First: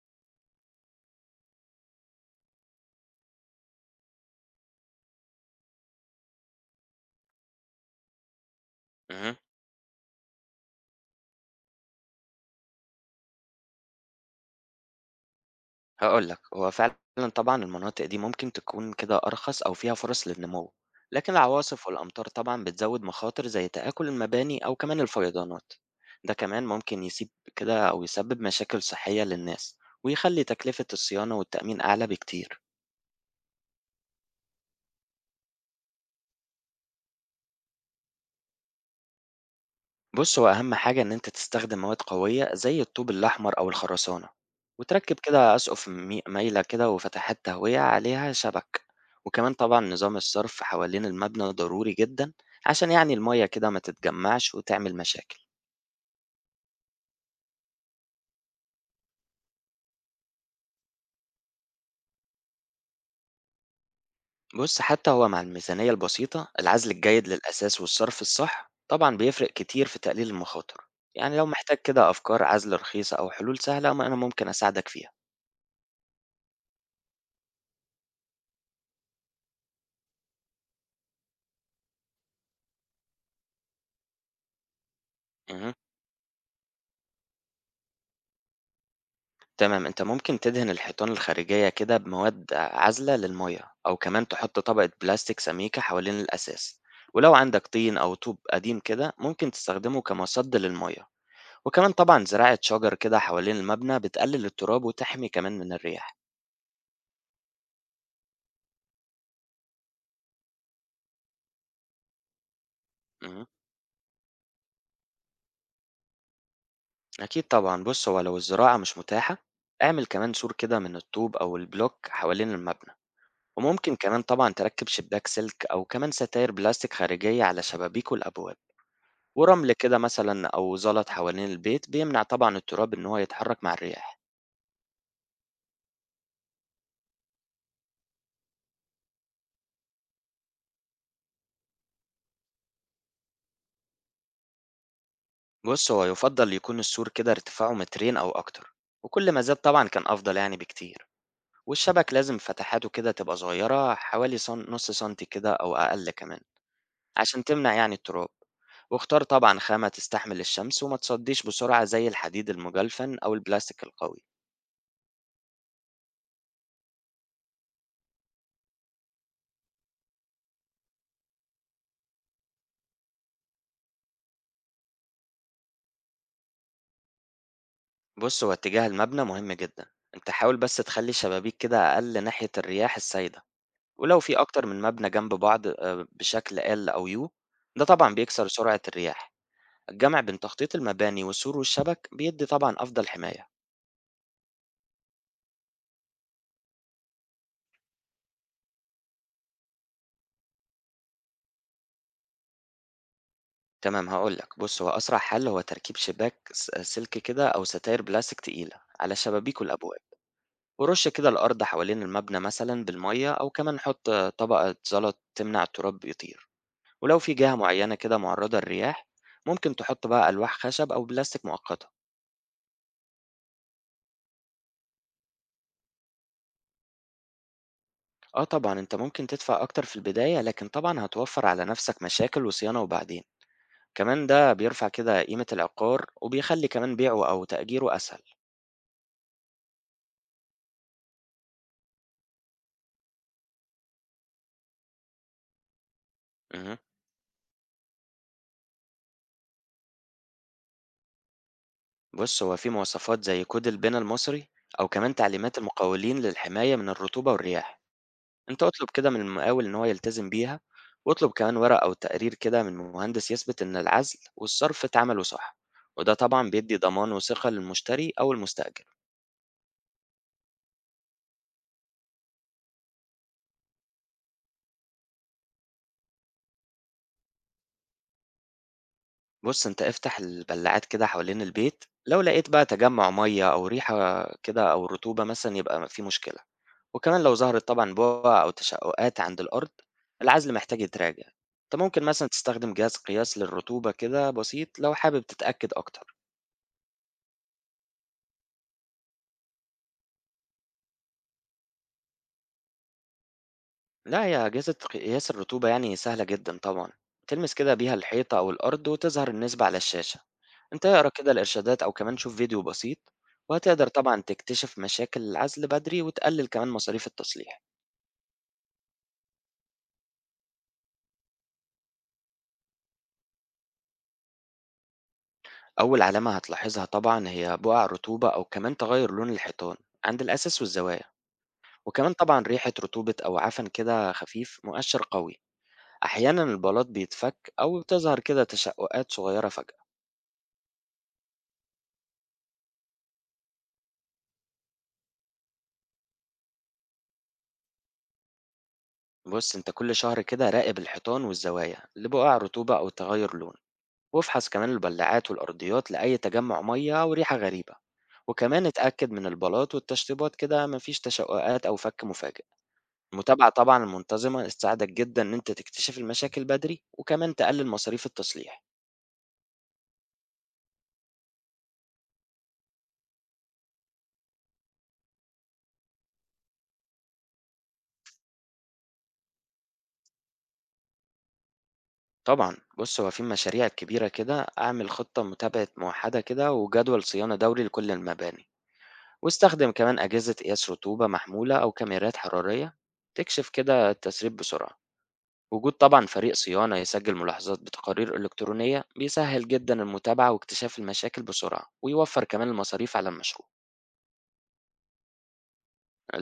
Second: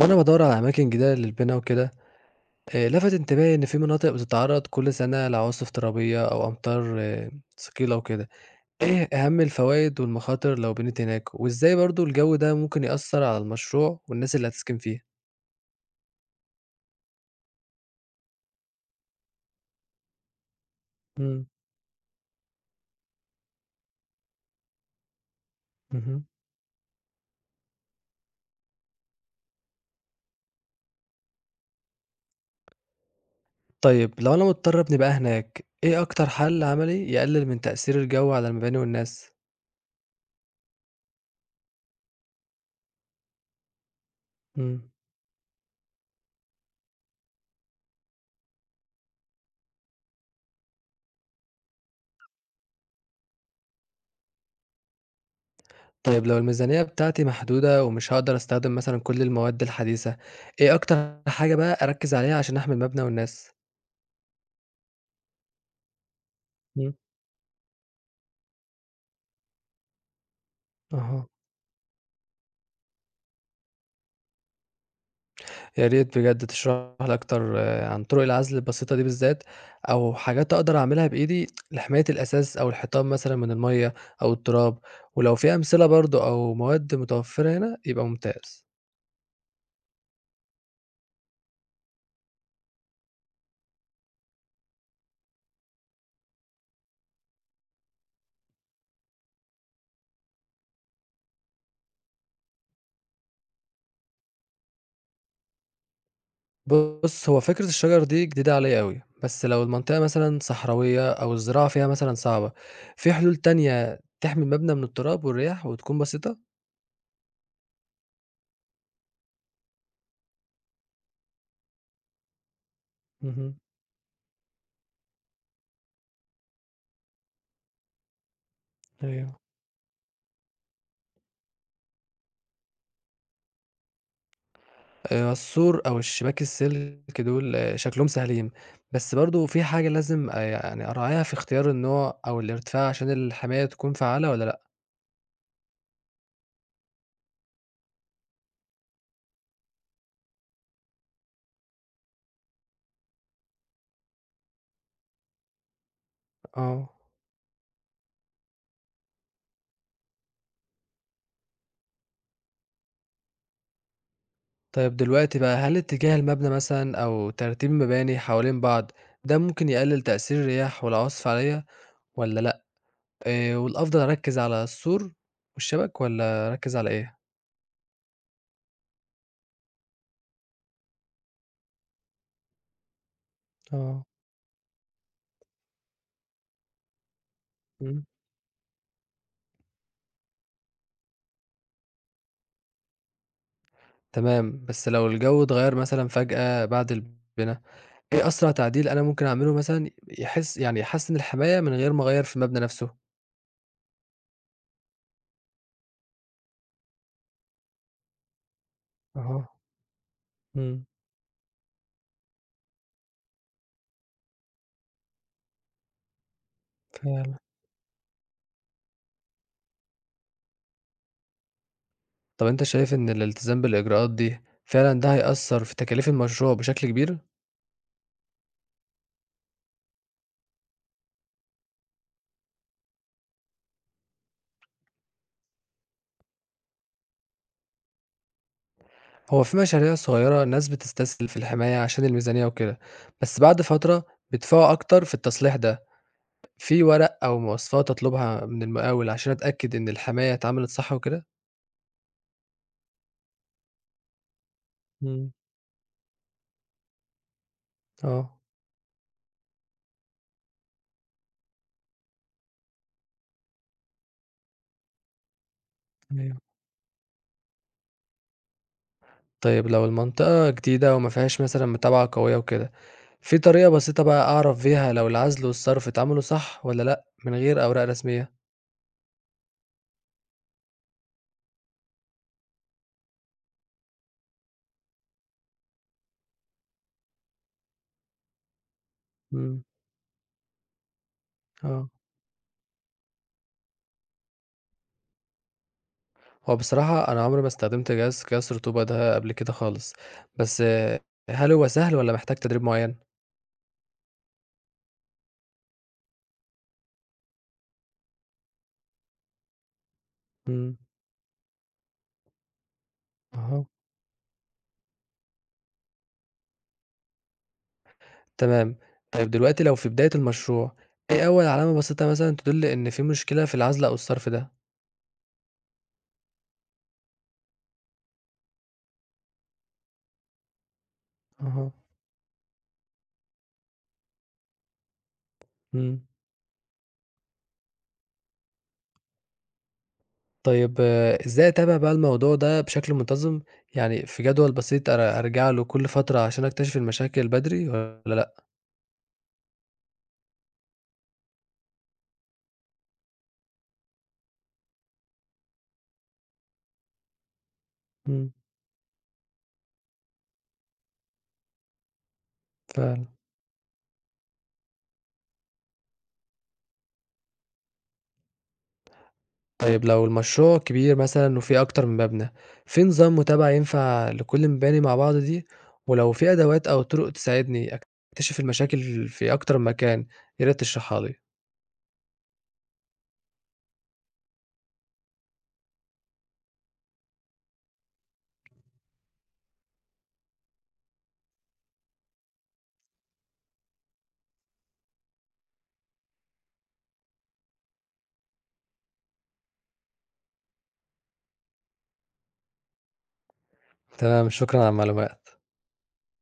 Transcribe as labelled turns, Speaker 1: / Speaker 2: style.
Speaker 1: وأنا بادوّر على أماكن جديدة للبنا وكده، لَفَت انتباهي إن في مناطق بتتعرّض كل سنة لعواصف ترابية أو أمطار آه، ثقيلة وكده، إيه
Speaker 2: اهم.
Speaker 1: أهم الفوايد والمخاطر لو بنيت هناك؟ وإزاي برضه الجو ده ممكن يأثّر على المشروع والناس اللي هتسكن فيه؟
Speaker 2: هاقول لك، هو فعلًا طبعًا المناطق دي ممكن تكون كده أرخص أو فيها فرص للنمو، لكن
Speaker 1: إمم،
Speaker 2: العواصف والأمطار طبعًا بتزود مخاطر زي تآكل المباني أو كمان الفيضانات،
Speaker 1: اهم.
Speaker 2: ده كمان ممكن يسيب كده أو يسبب مشاكل صحية للناس، ويخلي تكلفة الصيانة والتأمين أعلى بكتير.
Speaker 1: طيب لو أنا مضطر أبني بقى هناك، إيه أكتر حَل عملي يقلل من تأثير الجو على المباني والناس؟
Speaker 2: بص هو أهم حاجة إن أنت تستخدم مواد قوية زي الطوب الأحمر أو الخرسانة
Speaker 1: إمم.
Speaker 2: وتركب كده أسقف مايلة كده وفتحات تهوية عليها شبك وكمان طبعا نظام الصرف حوالين المبنى ضروري جدا عشان يعني المية كده ما تتجمعش وتعمل مشاكل.
Speaker 1: طيب لو الميزانية بتاعتي محدودة ومش هاقدر أستخدم مثلًا كل المواد الحديثة، إيه أكتر حاجة بقى أركّز عليها عشان أحمي المبنى والناس؟
Speaker 2: بص حتى هو مع الميزانية البسيطة العزل
Speaker 1: إمم،
Speaker 2: الجيد للأساس والصرف الصح طبعا بيفرق كتير في تقليل المخاطر،
Speaker 1: أها،
Speaker 2: يعني لو محتاج كده أفكار عزل رخيصة أو حلول سهلة ما أنا ممكن أساعدك فيها.
Speaker 1: يا ريت بجد تشرح لي أكتر آه، عن طرق العزل البسيطة دي بالذات، أو حاجات أقدر أعملها بإيدي لحماية الأثاث أو الحيطان مثلًا من المَيّة أو التراب، ولو في
Speaker 2: مهم.
Speaker 1: أمثلة برضه أو مواد متوفرة هنا يبقى ممتاز.
Speaker 2: تمام، أنت ممكن تدهن الحيطان الخارجية كده بمواد عازلة للمَيّة، أو كمان تحط طبقة بلاستيك سميكة حوالين الأساس، ولو عندك طين أو طوب قديم كده ممكن تستخدمه كمصَد للمَيّة، وكمان طبعًا زراعة شجر كده حوالين المبنى بتقلل التراب وتحمي كمان من الرياح.
Speaker 1: بُص، هو فكرة الشجر دي جديدة عليّا أوي، بس لو المنطقة مثلًا صحراوية أو الزراعة فيها مثلًا صعبة، في حلول
Speaker 2: اهم،
Speaker 1: تانية تحمي المبنى من التراب والرياح وتكون بسيطة؟
Speaker 2: أكيد طبعًا، بُص هو لو الزراعة مش متاحة، اعمل كمان سور كده من الطوب أو البلوك حوالين المبنى،
Speaker 1: اهم،
Speaker 2: وممكن كمان طبعًا تركب شباك سلك أو كمان ستاير بلاستيك خارجية على شبابيك والأبواب.
Speaker 1: أيوه.
Speaker 2: ورمل كده مثلا أو زلط حوالين البيت بيمنع طبعا التراب إن هو يتحرك مع الرياح.
Speaker 1: السور أو الشباك السلك دول آه، شكلهم سهلين، بس برضه في حاجة لازم يعني أراعيها في اختيار النوع أو الارتفاع عشان الحماية تكون فعّالة والّا لأ؟
Speaker 2: بص هو يفضل يكون السور كده ارتفاعه مترين أو أكتر، وكل ما زاد طبعا كان أفضل يعني بكتير، والشبك لازم فتحاته كده تبقى صغيرة حوالي نص سنتي كده أو أقل كمان
Speaker 1: آه.
Speaker 2: عشان تمنع يعني التراب، واختار طبعا خامة تستحمل الشمس وما تصديش بسرعة زي الحديد المجلفن أو البلاستيك القوي.
Speaker 1: طيب دلوقتي بقى هل اتجاه المبنى مثلًا أو ترتيب المباني حوالين بعض ده ممكن يقلل تأثير الرياح والعواصف عليّا والّا لأ؟ والأفضل أركّز على السور والشبك والّا أركّز على إيه؟
Speaker 2: بص هو اتجاه المبنى مهم جدا، انت حاول بس تخلي الشبابيك كده أقل ناحية الرياح السايدة،
Speaker 1: آه.
Speaker 2: ولو في أكتر من مبنى جنب بعض بشكل L أو U ده
Speaker 1: إمم.
Speaker 2: طبعا بيكسر سرعة الرياح. الجمع بين تخطيط المباني والسور والشبك بيدي طبعا أفضل حماية.
Speaker 1: تمام، بس لو الجو اتغيّر مثلًا فجأة بعد البنا؟ إيه أسرع تعديل أنا ممكن أعمله مثلًا يعني يحسّن الحماية من غير ما أغيّر في المبنى نفسه؟
Speaker 2: تمام هقولك، بص هو أسرع حل هو تركيب شباك سلك كده أو ستاير بلاستيك تقيلة على
Speaker 1: أها،
Speaker 2: شبابيك والأبواب،
Speaker 1: إمم،
Speaker 2: ورش كده الأرض حوالين المبنى مثلا بالمية أو كمان حط طبقة زلط تمنع التراب يطير، ولو في
Speaker 1: فعلًا.
Speaker 2: جهة معينة كده معرضة للرياح ممكن تحط بقى ألواح خشب أو بلاستيك مؤقتة.
Speaker 1: طب أنت شايف إن الالتزام بالإجراءات دي فعلًا ده هيأثّر في تكاليف المشروع بشكل كبير؟
Speaker 2: آه طبعًا، أنت ممكن تدفع أكتر في البداية، لكن طبعًا هتوفّر على نفسك مشاكل وصيانة وبعدين، كمان ده بيرفع كده قيمة العقار وبيخلّي كمان بيعه أو تأجيره أسهل.
Speaker 1: هو في مشاريع صغيرة ناس بتستسهل في الحماية عشان الميزانية وكده، بس بعد فترة بيدفعوا أكتر في التصليح ده،
Speaker 2: اهم.
Speaker 1: في ورق أو مواصفات أطلبها من المقاول عشان أتأكد إن الحماية اتعملت صح وكده؟
Speaker 2: بُص، هو في مواصفات زي كود البنا المصري أو كمان
Speaker 1: إمم.
Speaker 2: تعليمات المقاولين للحماية من الرطوبة والرياح،
Speaker 1: آه.
Speaker 2: أنت اطلب كده من المقاول إن هو يلتزم بيها، واطلب كمان ورق أو تقرير كده من مهندس يثبت إن العزل والصرف اتعملوا صح، وده
Speaker 1: أيوه.
Speaker 2: طبعًا بيدّي ضمان وثقة للمشتري أو المستأجر.
Speaker 1: طيب لو المنطقة جديدة وما فيهاش مثلًا متابعة قوية وكده، في طريقة بسيطة بقى أعرف بيها لو العزل والصرف اتعملوا صح والّا لأ من غير أوراق رسمية؟
Speaker 2: بُص، أنت افتح البلاعات كده حوالين البيت، لو لقيت بقى تجمُّع مَيّة أو ريحة كده أو رطوبة مثلًا يبقى في مشكلة، وكمان لو ظهرت طبعًا بُقع أو تشقُّقات عند
Speaker 1: إمم،
Speaker 2: الأرض، العزل محتاج يتراجع. أنت
Speaker 1: آه،
Speaker 2: ممكن مثلًا تستخدم جهاز قياس للرطوبة كده بسيط لو حابب تتأكد أكتر.
Speaker 1: هو بصراحة أنا عمري ما استخدمت جهاز قياس رطوبة ده قبل كده خالص، بس آه، هل هو سهل والّا محتاج تدريب معين؟
Speaker 2: لا، هي أجهزة قياس الرطوبة يعني سهلة جدا طبعا، تلمس كده بيها الحيطة أو الأرض وتظهر النسبة على الشاشة،
Speaker 1: إمم،
Speaker 2: أنت اقرأ كده الإرشادات أو كمان شوف فيديو بسيط
Speaker 1: أها،
Speaker 2: وهتقدر طبعا تكتشف مشاكل العزل بدري وتقلل كمان مصاريف التصليح.
Speaker 1: تمام، طيب دلوقتي لو في بداية المشروع، إيه أول علامة بسيطة مثلًا تدل إن في مشكلة في العزل أو الصرف ده؟
Speaker 2: أول علامة هتلاحظها طبعا هي بقع رطوبة أو كمان تغير لون الحيطان عند الأساس والزوايا،
Speaker 1: أها،
Speaker 2: وكمان طبعا ريحة رطوبة أو عفن كده خفيف مؤشر قوي.
Speaker 1: إمم.
Speaker 2: أحيانا البلاط بيتفك أو بتظهر كده تشققات صغيرة فجأة.
Speaker 1: طيب إزاي أتابع بقى الموضوع ده بشكل منتظم؟ يعني في جدول بسيط أرجع له كل فترة عشان أكتشف المشاكل بدري والّا لأ؟
Speaker 2: بص انت كل شهر كده راقب الحيطان والزوايا لبقع رطوبة أو تغير لون، وافحص كمان البلاعات والأرضيات لأي تجمع مية أو ريحة غريبة،
Speaker 1: إمم،
Speaker 2: وكمان اتأكد من البلاط والتشطيبات كده مفيش تشققات أو فك مفاجئ.
Speaker 1: فعلًا.
Speaker 2: المتابعة طبعا المنتظمة تساعدك جدا إن أنت تكتشف المشاكل بدري وكمان تقلل مصاريف التصليح.
Speaker 1: طيب لو المشروع كبير مثلًا وفيه أكتر من مبنى، في نظام متابعة ينفع لكل المباني مع بعض دي؟ ولو في أدوات أو طرق تساعدني أكتشف المشاكل في أكتر من مكان، يا ريت تشرحها لي.
Speaker 2: طبعا بص هو في مشاريع كبيرة كده أعمل خطة متابعة موحدة كده وجدول صيانة دوري لكل المباني، واستخدم كمان أجهزة قياس رطوبة محمولة أو كاميرات حرارية تكشف كده التسريب بسرعة. وجود طبعا فريق صيانة يسجل ملاحظات بتقارير إلكترونية بيسهل جدا المتابعة واكتشاف المشاكل بسرعة ويوفر كمان المصاريف على المشروع.
Speaker 1: تمام، شكرًا على المعلومات.